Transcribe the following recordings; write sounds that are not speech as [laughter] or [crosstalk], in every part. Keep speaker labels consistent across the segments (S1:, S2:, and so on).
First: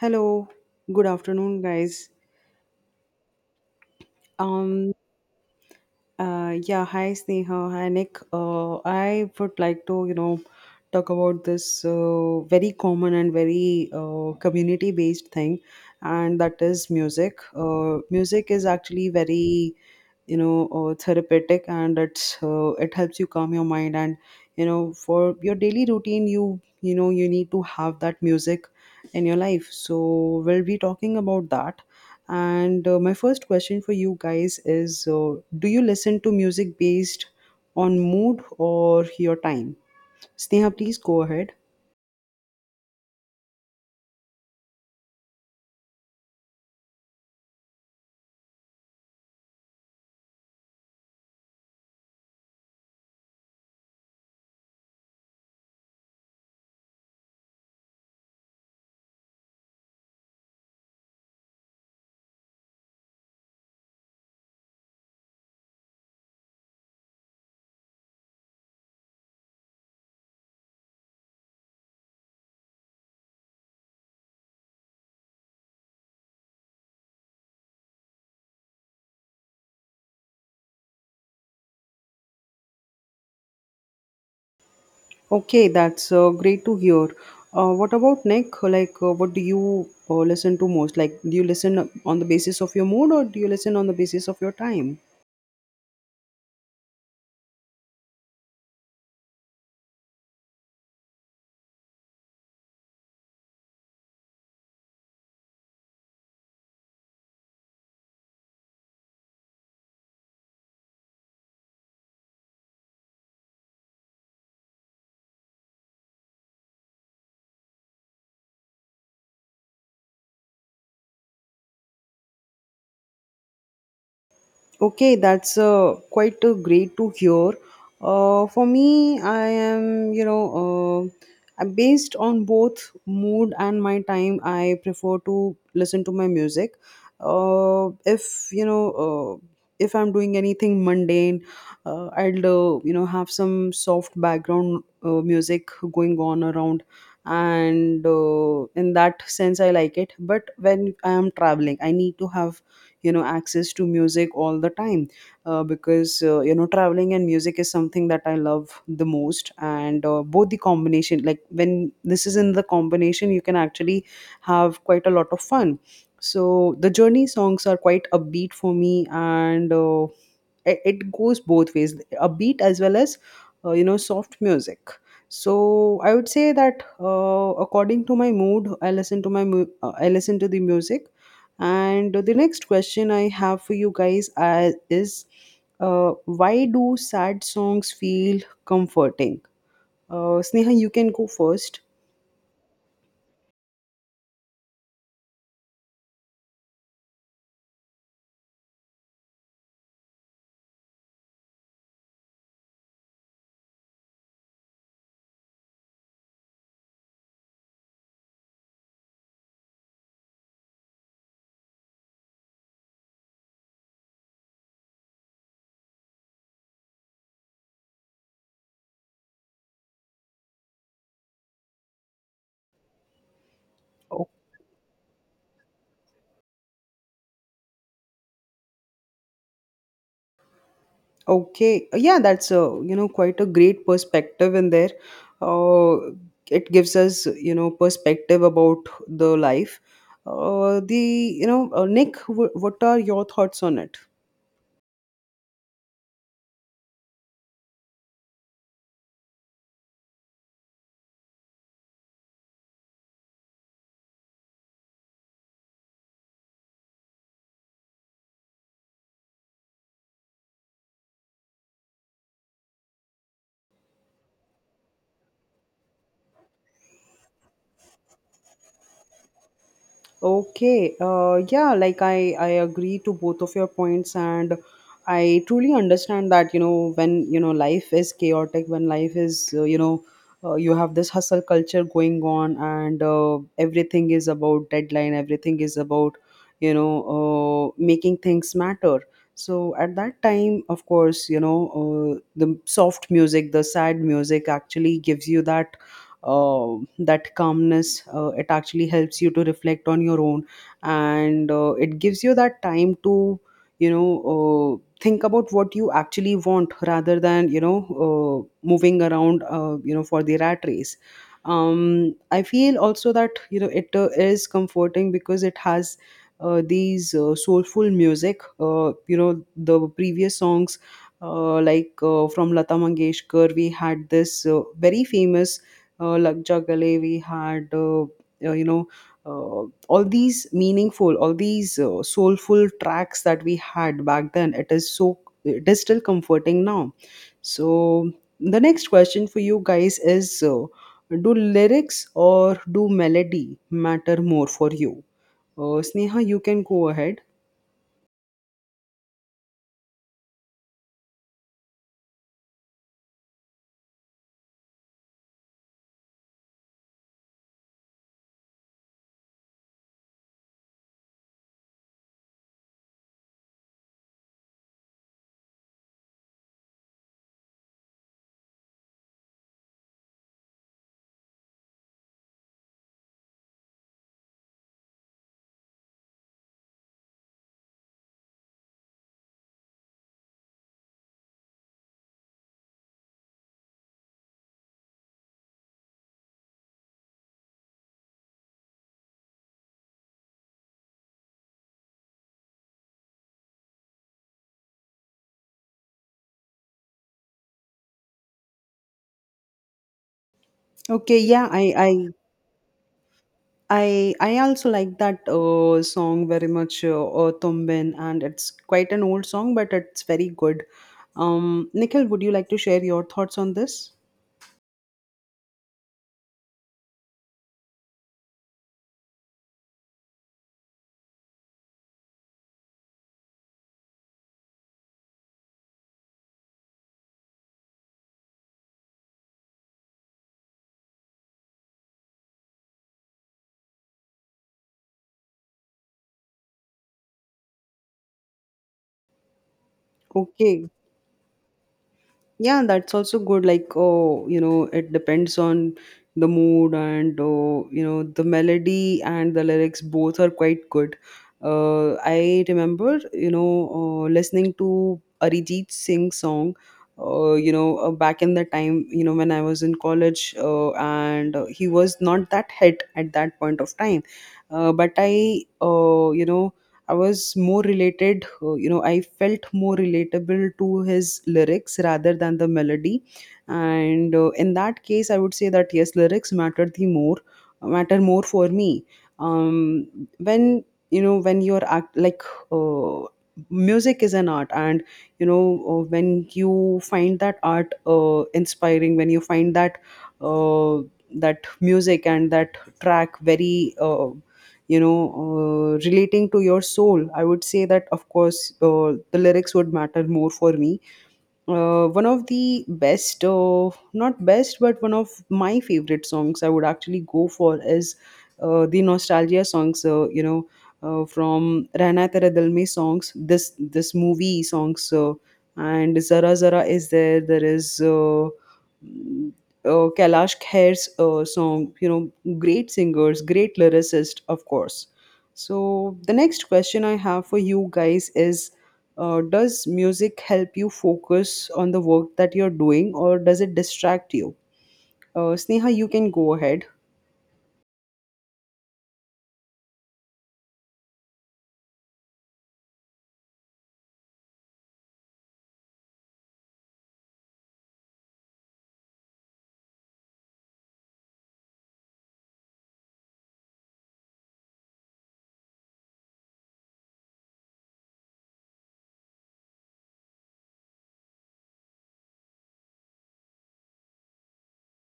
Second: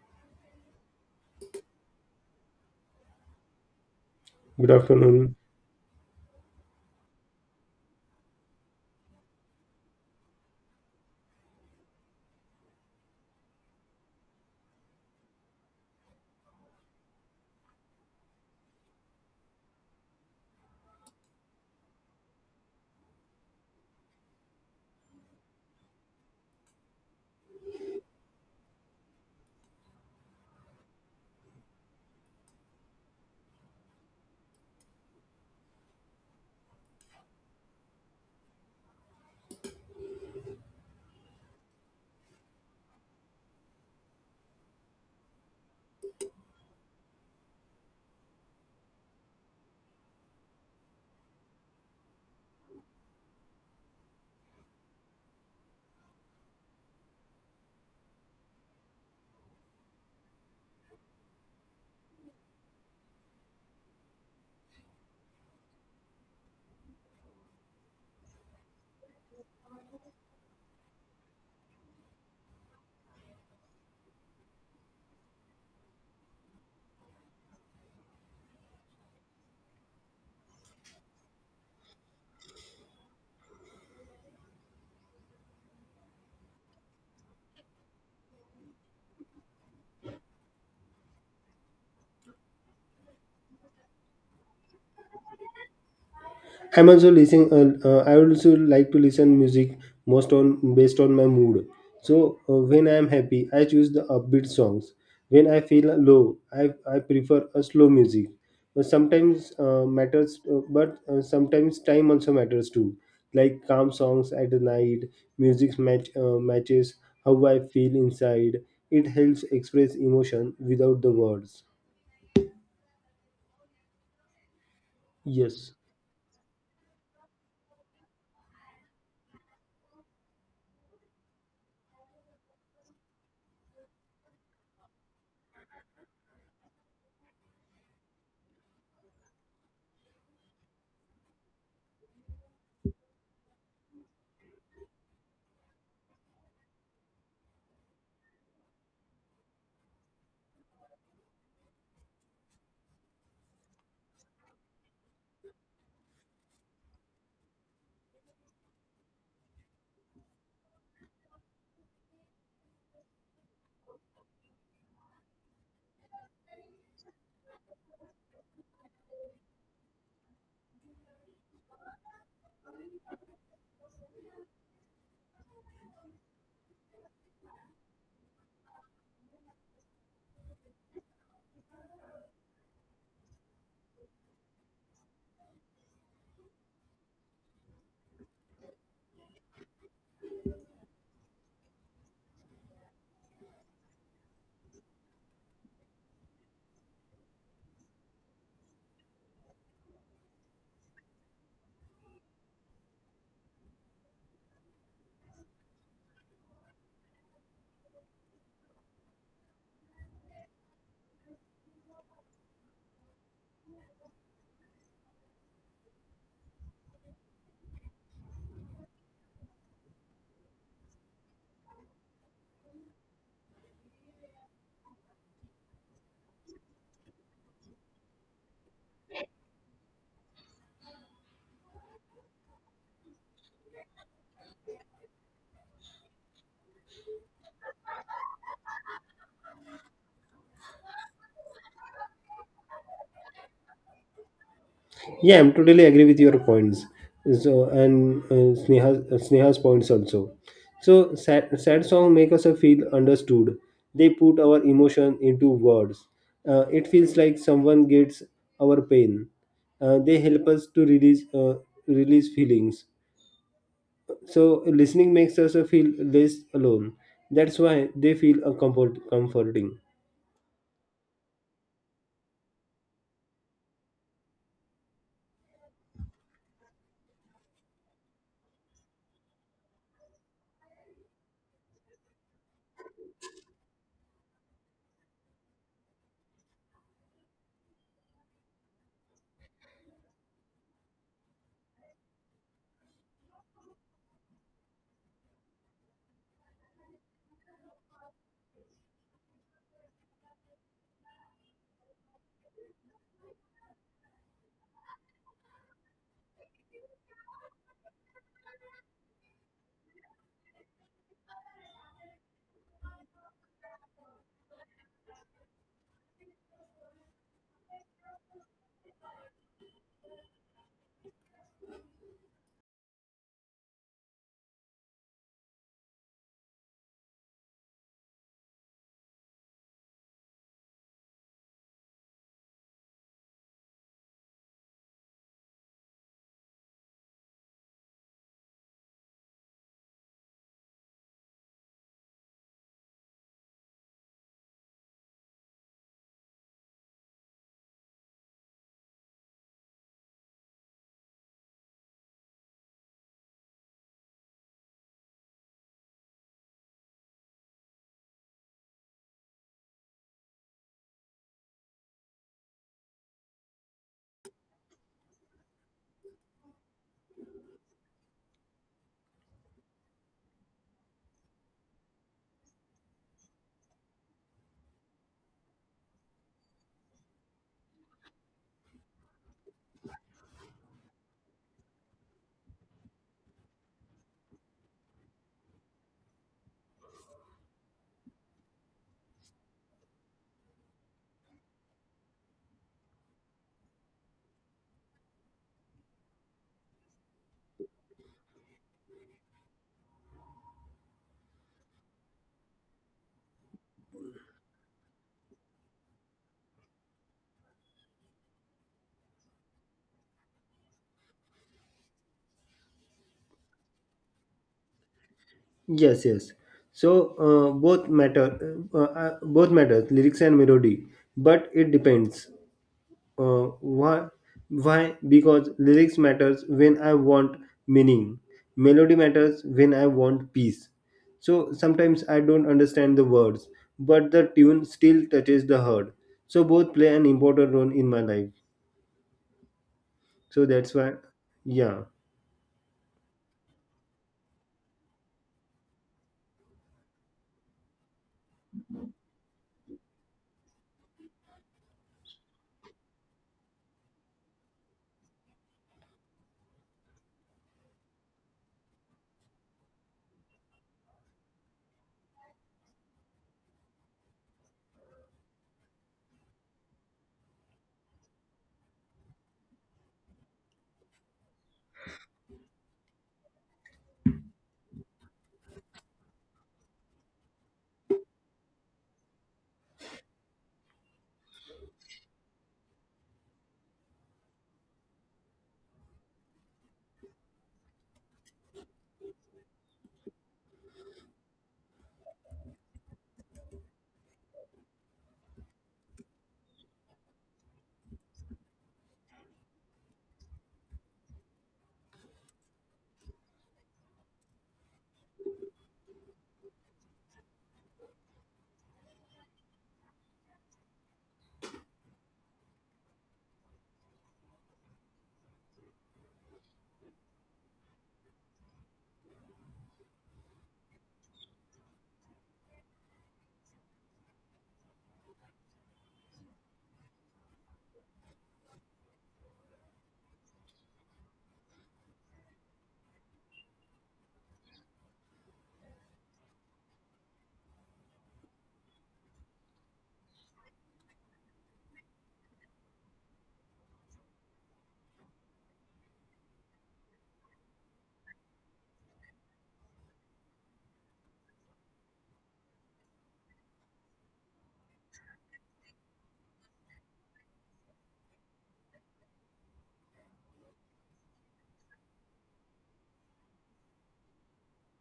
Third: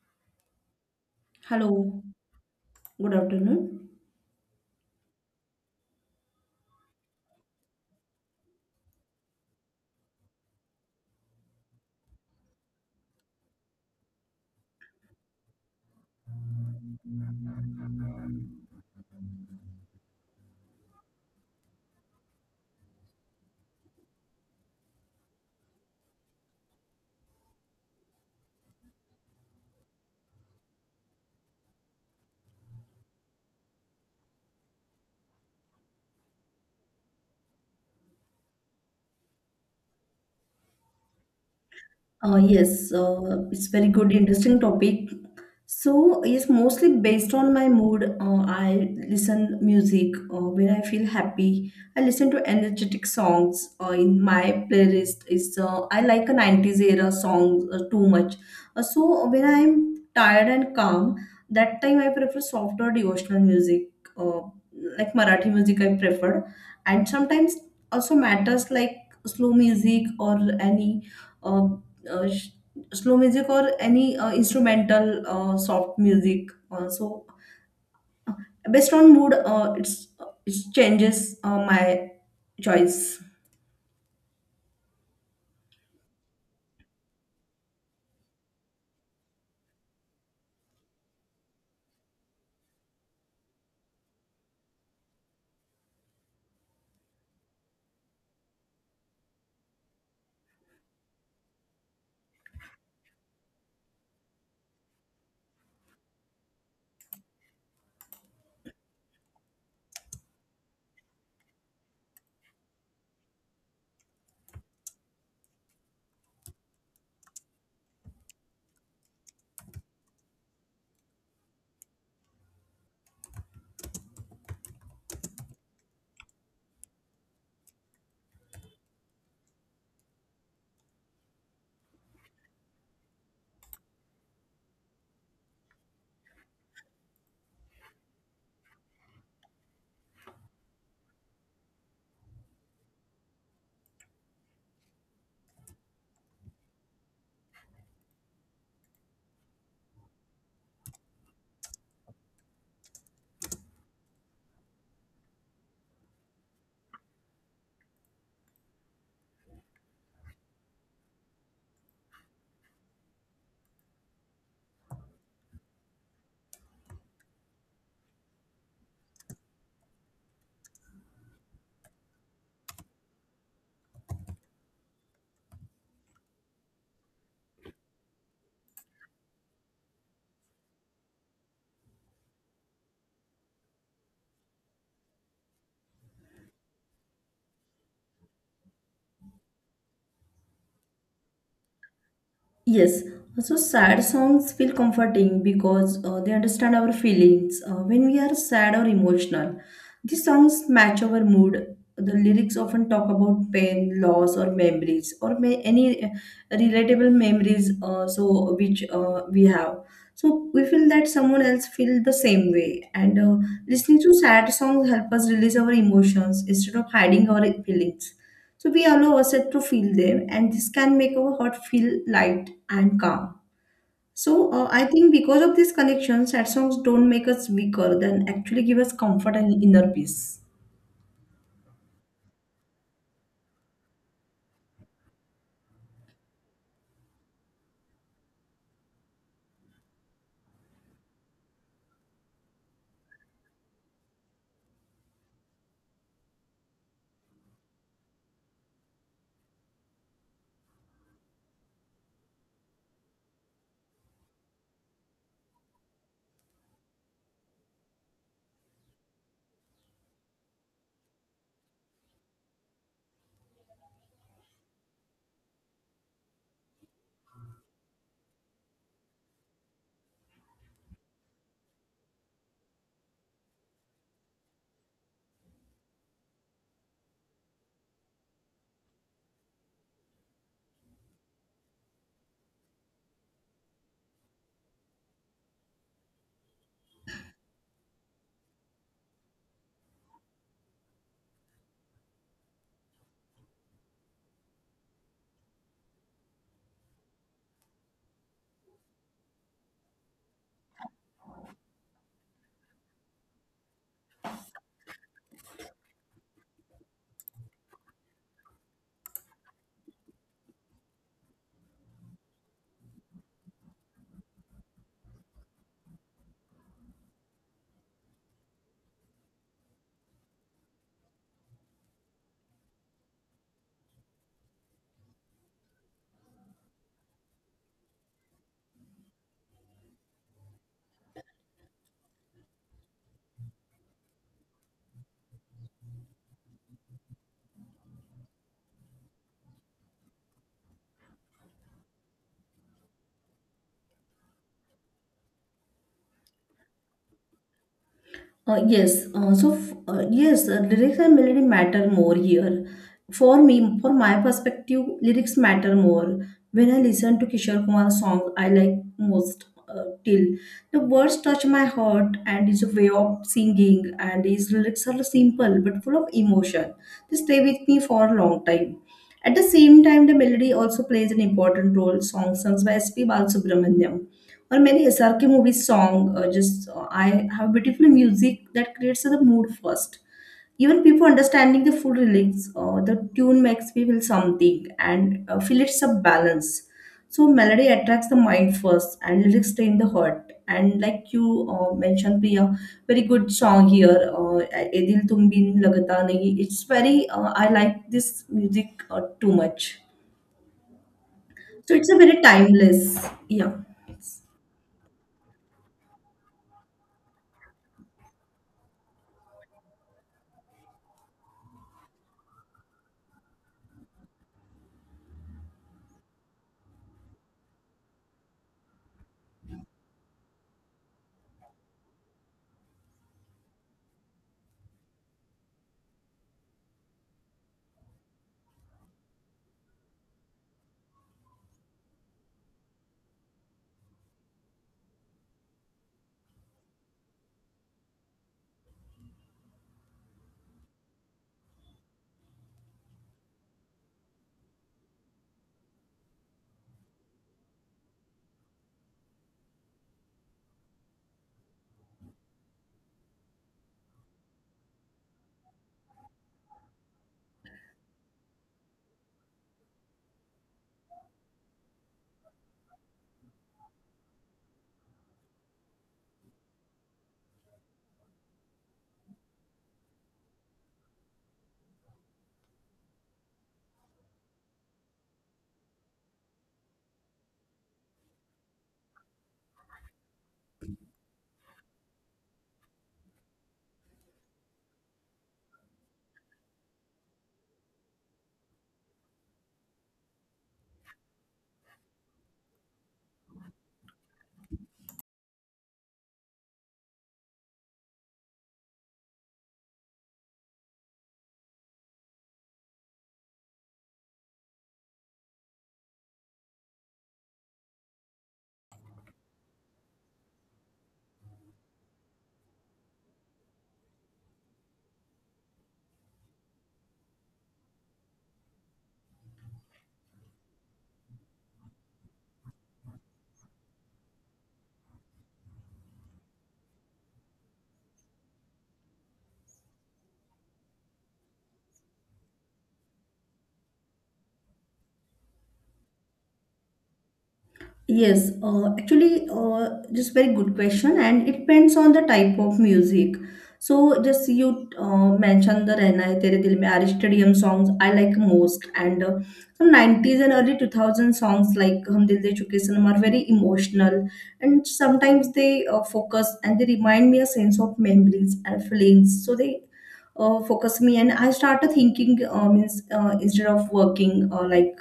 S1: Hello, good afternoon,
S2: Hello,
S1: guys.
S2: good afternoon.
S3: Good
S1: Um,
S3: afternoon.
S1: yeah, hi Sneha, hi Nick. I would like to talk about this very common and very community-based thing, and that is music. Music is actually very therapeutic, and it helps you calm your mind. And for your daily routine, you need to have that music in your life, so we'll be talking about that. And my first question for you guys is, do you listen to music based on mood or your time? Sneha, please go ahead.
S2: Yes, it's very good, interesting topic. So yes, mostly based on my mood, I listen music when I feel happy. I listen to energetic songs. In my playlist is I like a nineties era songs too much. So when I'm tired and calm, that time I prefer softer devotional music, uh, like Marathi music I prefer, and sometimes also matters like slow music or any. Uh, uh, sh- Slow music or any instrumental soft music. So based on mood, it changes my choice.
S1: Okay, that's great to hear. What about Nick? Like, what do you listen to most? Like, do you listen on the basis of your mood, or do you listen on the basis of your time?
S3: I'm also listening. I would also like to listen music most on based on my mood. So when I am happy, I choose the upbeat songs. When I feel low, I prefer a slow music. But sometimes time also matters too. Like calm songs at the night, music matches how I feel inside. It helps express emotion without the words.
S1: Okay, that's
S3: Yes.
S1: quite great to hear. For me, I am, you know, I'm based on both mood and my time. I prefer to listen to my music. If, you know, uh, if I'm doing anything mundane, I'll, have some soft background music going on around. And in that sense, I like it. But when I am traveling, I need to have access to music all the time, because traveling and music is something that I love the most, and both the combination, like when this is in the combination, you can actually have quite a lot of fun. So the journey songs are quite upbeat for me, and it goes both ways, a beat as well as soft music. So I would say that, according to my mood, I listen to the music. And the next question I have for you guys, is, why do sad songs feel comforting? Sneha, you can go first.
S2: Yes, also sad songs feel comforting because they understand our feelings when we are sad or emotional. These songs match our mood. The lyrics often talk about pain, loss, or memories, or may any relatable memories. So which we have, so we feel that someone else feel the same way, and Listening to sad songs help us release our emotions instead of hiding our feelings. So we allow ourselves to feel them, and this can make our heart feel light and calm. So I think because of this connection, sad songs don't make us weaker; than actually give us comfort and inner peace.
S1: Okay. Yeah, that's quite a great perspective in there. Uh, it gives us, you know, perspective about the life. Uh, the, Nick, what are your thoughts on it?
S3: Yeah, I'm totally agree with your points. So and Sneha's points also. So sad song make us feel understood. They put our emotion into words. It feels like someone gets our pain. They help us to release feelings. So listening makes us feel less alone. That's why they feel comforting.
S1: Okay, yeah, like I agree to both of your points, and I truly understand that, when life is chaotic, when life is you know you have this hustle culture going on, and everything is about deadline, everything is about, making things matter. So at that time, of course, the soft music, the sad music actually gives you uh, that calmness. It actually helps you to reflect on your own, and it gives you that time to, you know uh, think about what you actually want, rather than, moving around, for the rat race. I feel also that, it is comforting because it has these soulful music, the previous songs, from Lata Mangeshkar. We had this very famous Lakja Gale, we had, all these meaningful, all these soulful tracks that we had back then. it is still comforting now. So, the next question for you guys is, do lyrics or do melody matter more for you? Sneha, you can go ahead.
S2: Lyrics and melody matter more here. For me, for my perspective, lyrics matter more. When I listen to Kishore Kumar's song, I like most till the words touch my heart and his way of singing and his lyrics are simple but full of emotion. They stay with me for a long time. At the same time, the melody also plays an important role. Songs sung by S.P. Balasubramaniam or many SRK movie song just I have beautiful music that creates the mood first. Even people understanding the full lyrics, the tune makes me feel something and feel it's a balance. So melody attracts the mind first, and lyrics stay in the heart. And like you mentioned, Priya, very good song here. "ए दिल तुम बिन लगता नहीं." It's very. I like this music too much.
S1: Okay, yeah,
S2: So
S1: I,
S2: it's a
S1: I
S2: very timeless. Yeah.
S1: I I also like that song very much, Tumbin, and it's quite an old song, but it's very good. Nikhil, would you like to share your thoughts on this?
S3: Yes, yes. So both matters, lyrics and melody. But it depends. Uh, why? Why? Because lyrics matters when I want meaning. Melody matters when I want peace. So sometimes I don't understand the words, but the tune still touches the heart. So both play an important role in my life. So
S1: Okay,
S3: that's why, yeah.
S1: yeah, that's also good. Like, oh, it depends on the mood. And oh, the melody and the lyrics both are quite good. I remember, listening to Arijit Singh song, back in the time, when I was in college, and he was not that hit at that point of time. But I was more related. I felt more relatable to his lyrics rather than the melody. And in that case, I would say that yes, lyrics matter more for me. Um, when when you're act, like, uh, music is an art, and, when you find that art inspiring, when you find uh, that music and that track very, relating to your soul, I would say that, of course, the lyrics would matter more for me. One of the best not best but one of my favorite songs I would actually go for is the nostalgia songs, from Rehna Tera Dil Mein songs, this movie songs, and Zara Zara is there is Kailash Khair's song, you know, great singers, great lyricist, of course. So, the next question I have for you guys is, does music help you focus on the work that you're doing, or does it distract you? Sneha, you can go ahead.
S2: Just very good question, and it depends on the type of music. So, just you mentioned the "Rehna Hai Tere Dil Mein" are stadium songs I like most, and some 90s and early 2000 songs like "Hum Dil De Chuke Sanam" are very emotional, and sometimes they focus and they remind me a sense of memories and feelings. So they focus me, and I started thinking means instead of working like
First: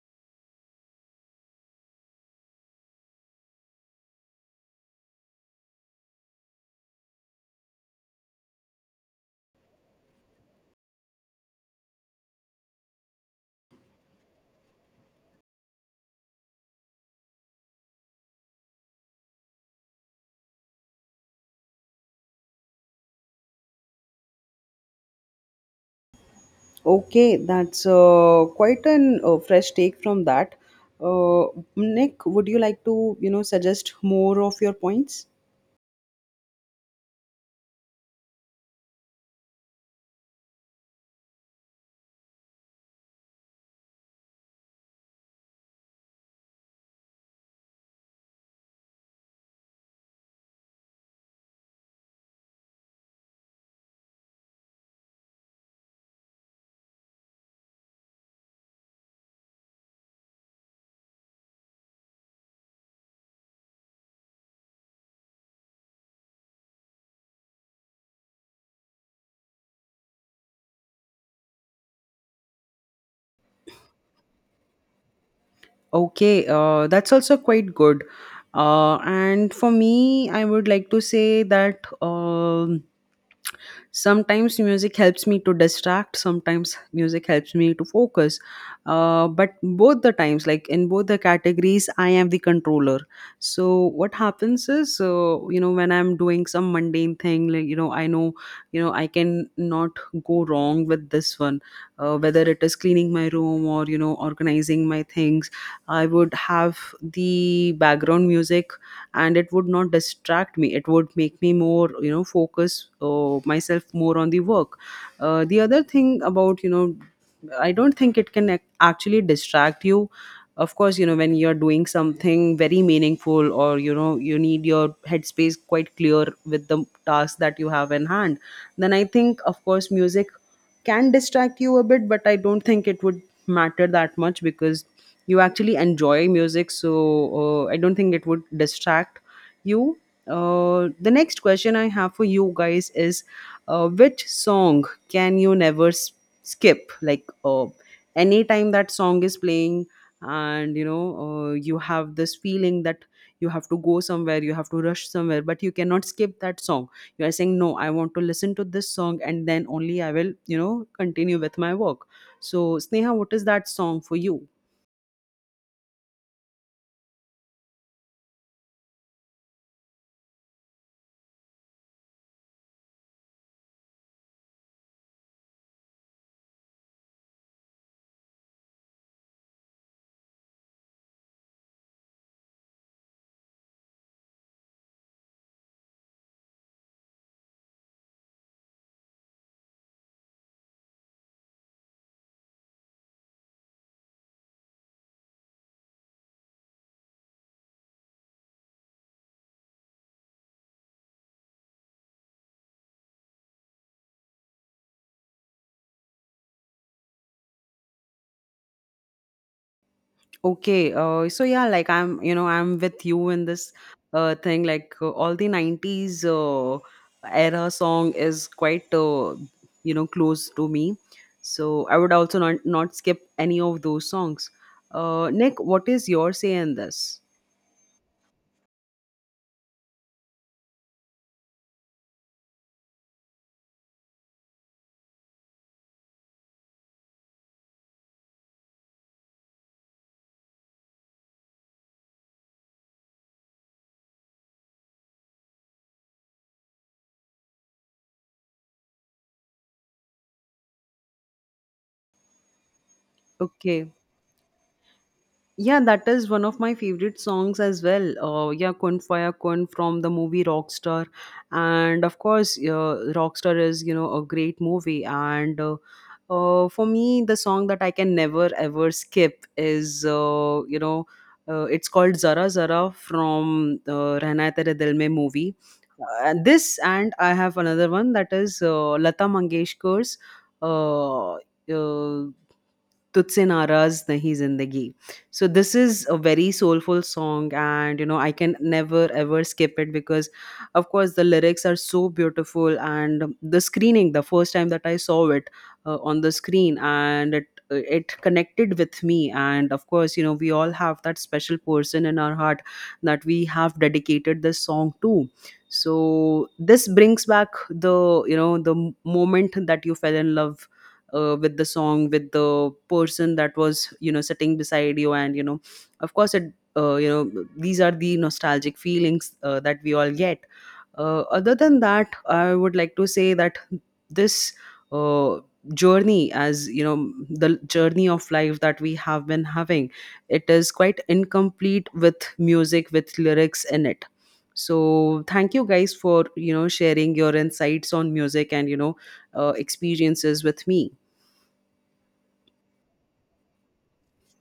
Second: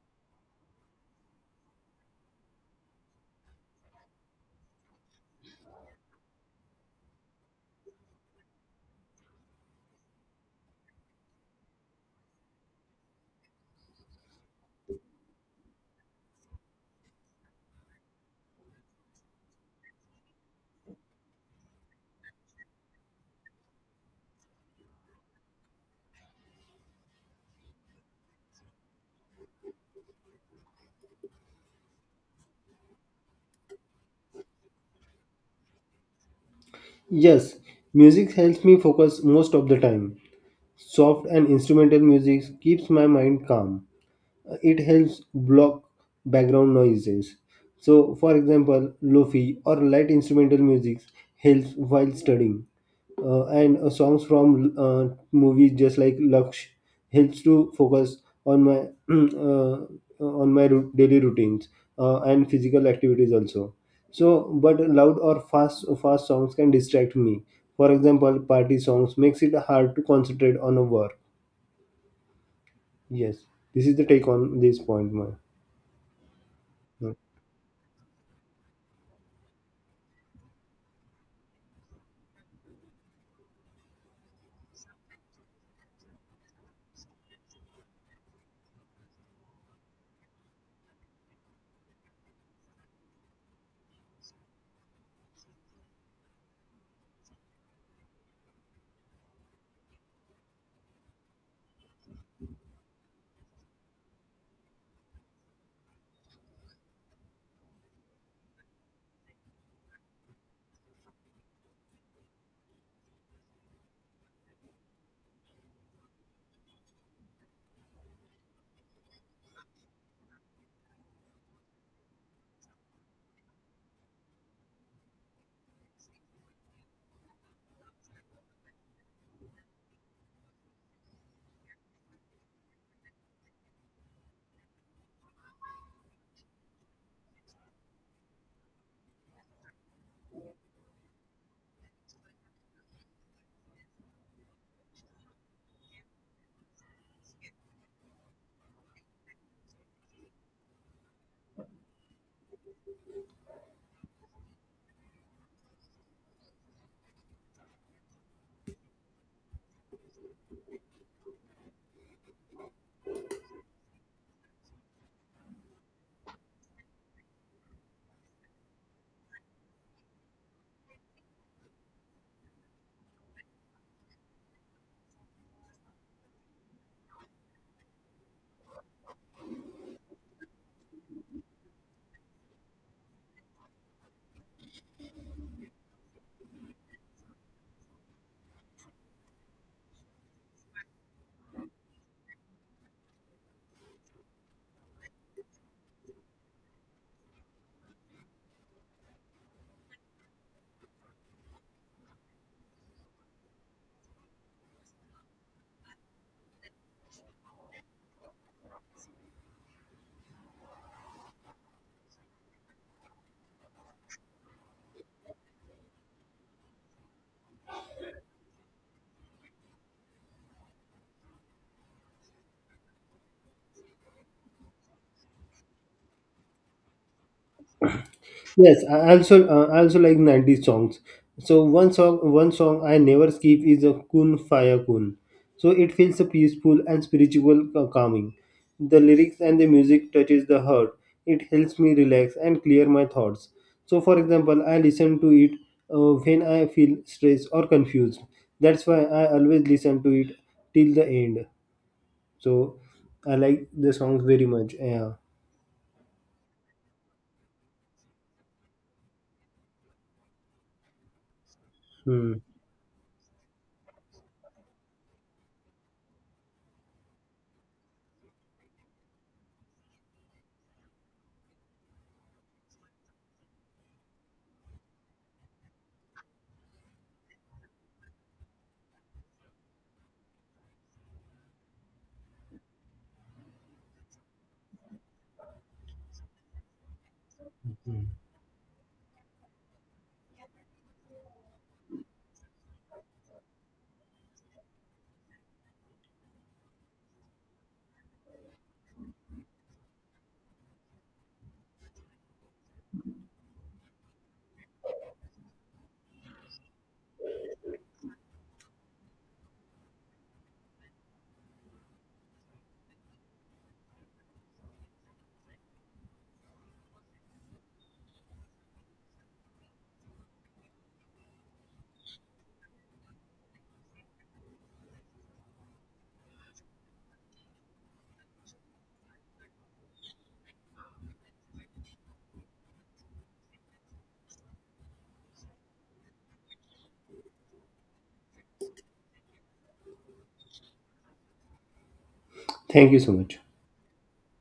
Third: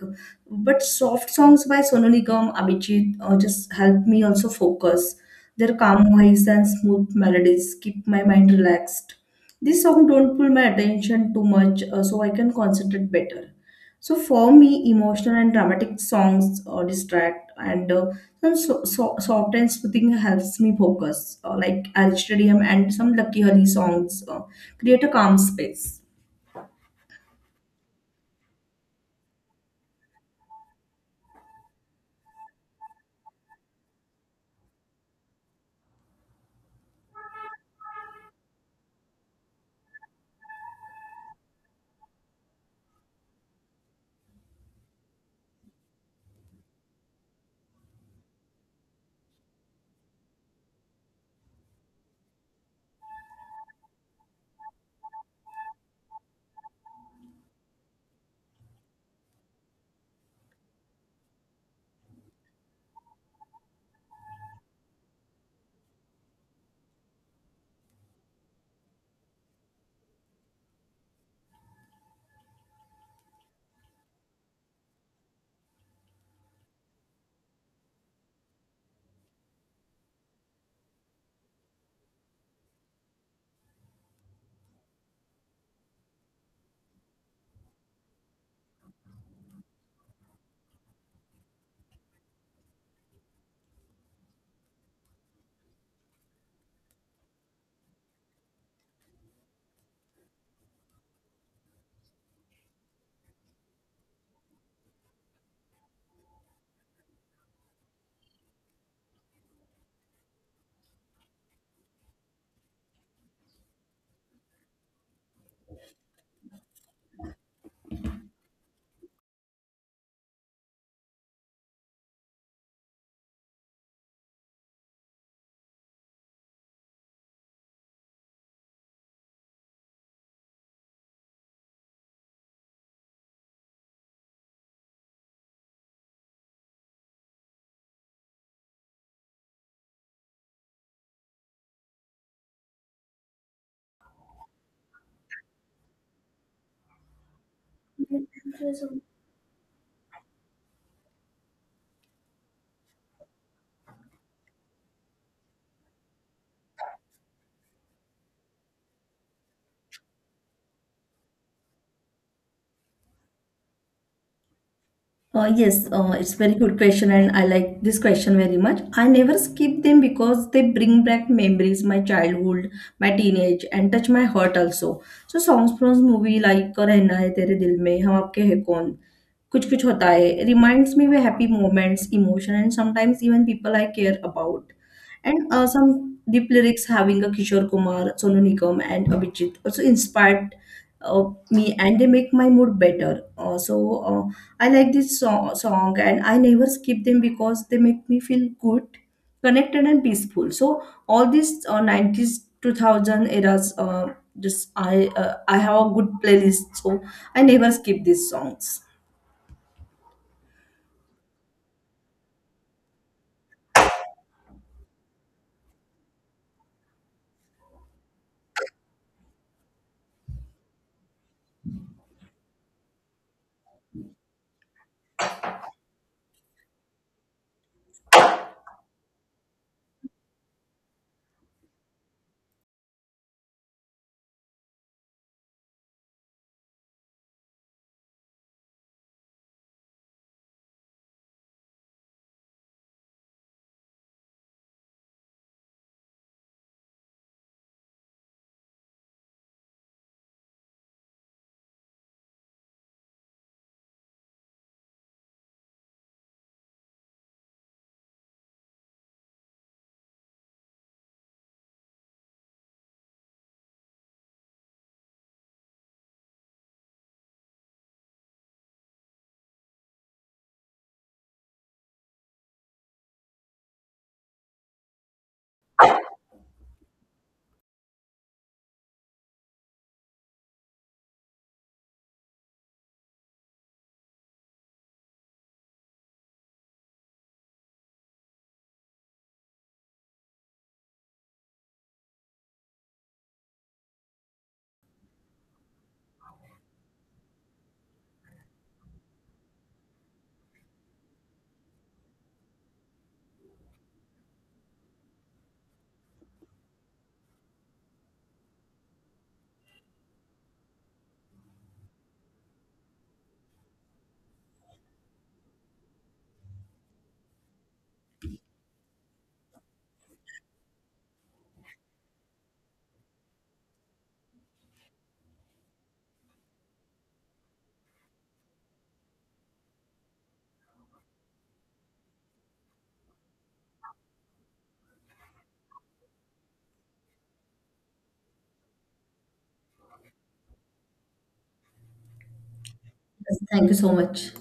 S2: but soft songs by Sonu Nigam, Abhijit just help me also focus. Their calm voice and smooth melodies keep my mind relaxed. This song don't pull my attention too much, so I can concentrate better. So for me, emotional and dramatic songs distract, and soft and soothing helps me focus, like Al Stadium and some Lucky Hari songs create a calm space.
S1: Okay, that's quite an fresh take from that. Uh, Nick, would you like to, suggest more of your points?
S3: Yes, music helps me focus most of the time. Soft and instrumental music keeps my mind calm, it helps block background noises. So, for example, lofi or light instrumental music helps while studying, and songs from movies just like Laksh helps to focus on my [clears throat] uh, daily routines and physical activities also. So, but loud or fast songs can distract me. For example, party songs makes it hard to concentrate on a work. Yes, this is the take on this point, my.
S1: Okay, that's also quite good. And for me, I would like to say that. Sometimes music helps me to distract, sometimes music helps me to focus, but both the times, like in both the categories, I am the controller. So what happens is, when I'm doing some mundane thing, like, I know, I can not go wrong with this one, whether it is cleaning my room or, organizing my things, I would have the background music, and it would not distract me. It would make me more, focus myself more on the work. The other thing about, I don't think it can actually distract you. Of course, when you're doing something very meaningful, or, you need your headspace quite clear with the task that you have in hand, then I think, of course, music can distract you a bit, but I don't think it would matter that much, because you actually enjoy music. So I don't think it would distract you. The next question I have for you guys is, which song can you never skip, like, anytime that song is playing, and, you have this feeling that you have to go somewhere, you have to rush somewhere, but you cannot skip that song. You are saying, no, I want to listen to this song, and then only I will, continue with my work. So Sneha, what is that song for you?
S2: Yes, it's very good question, and I like this question very much. I never skip them because they bring back memories, my childhood, my teenage, and touch my heart also. So songs from movie like "Rehna Hai Tere Dil Mein," "हम आपके हैं कौन," "कुछ कुछ होता है" reminds me of happy moments, emotion, and sometimes even people I care about. And some deep lyrics having a Kishore Kumar, Sonu Nigam, and Abhijit also inspired me, and they make my mood better. Uh, I like this song and I never skip them because they make me feel good, connected and peaceful. So all these 90s 2000 eras just I have a good playlist so I never skip these songs.
S1: Okay, so yeah, like I'm with you in this thing. Like all the '90s era song is quite, close to me. So I would also not skip any of those songs. Nick, what is your say in this?
S3: Yes, I also like 90s songs. So one song I never skip is a Kun Faya Kun. So it feels a peaceful and spiritual calming. The lyrics and the music touches the heart. It helps me relax and clear my thoughts. So for example, I listen to it when I feel stressed or confused. That's why I always listen to it till the end. So I like the
S1: Okay.
S3: songs very much. Yeah.
S1: Yeah, that is one of my favorite songs as well. Yeah, Kun Faya Kun from the movie Rockstar. And of
S3: Hmm.
S1: course, Rockstar is, a great movie. And for me, the song that I can never ever skip is, it's called Zara Zara from Rehna Hai Tere Dil Mein movie. This, and I have another one that is Lata Mangeshkar's, uh, uh, तुझसे नाराज नहीं जिंदगी. So this is a very soulful song, and, I can never ever skip it, because, of course, the lyrics are so beautiful, and the screening, the first time that I saw it on the screen, and it connected with me. And of course, we all have that special person in our heart that we have dedicated this song to. So this brings back the, the moment that you fell in love with the song, with the person that was, sitting beside you, and, of course, it, these are the nostalgic feelings that we all get. Other than that, I would like to say that this uh, journey, as you know, the journey of life that we have been having, it is quite incomplete with music, with lyrics in it. So thank you guys for, sharing your insights on music, and, experiences with me.
S3: Thank you so much.
S2: Yes, thank you so much.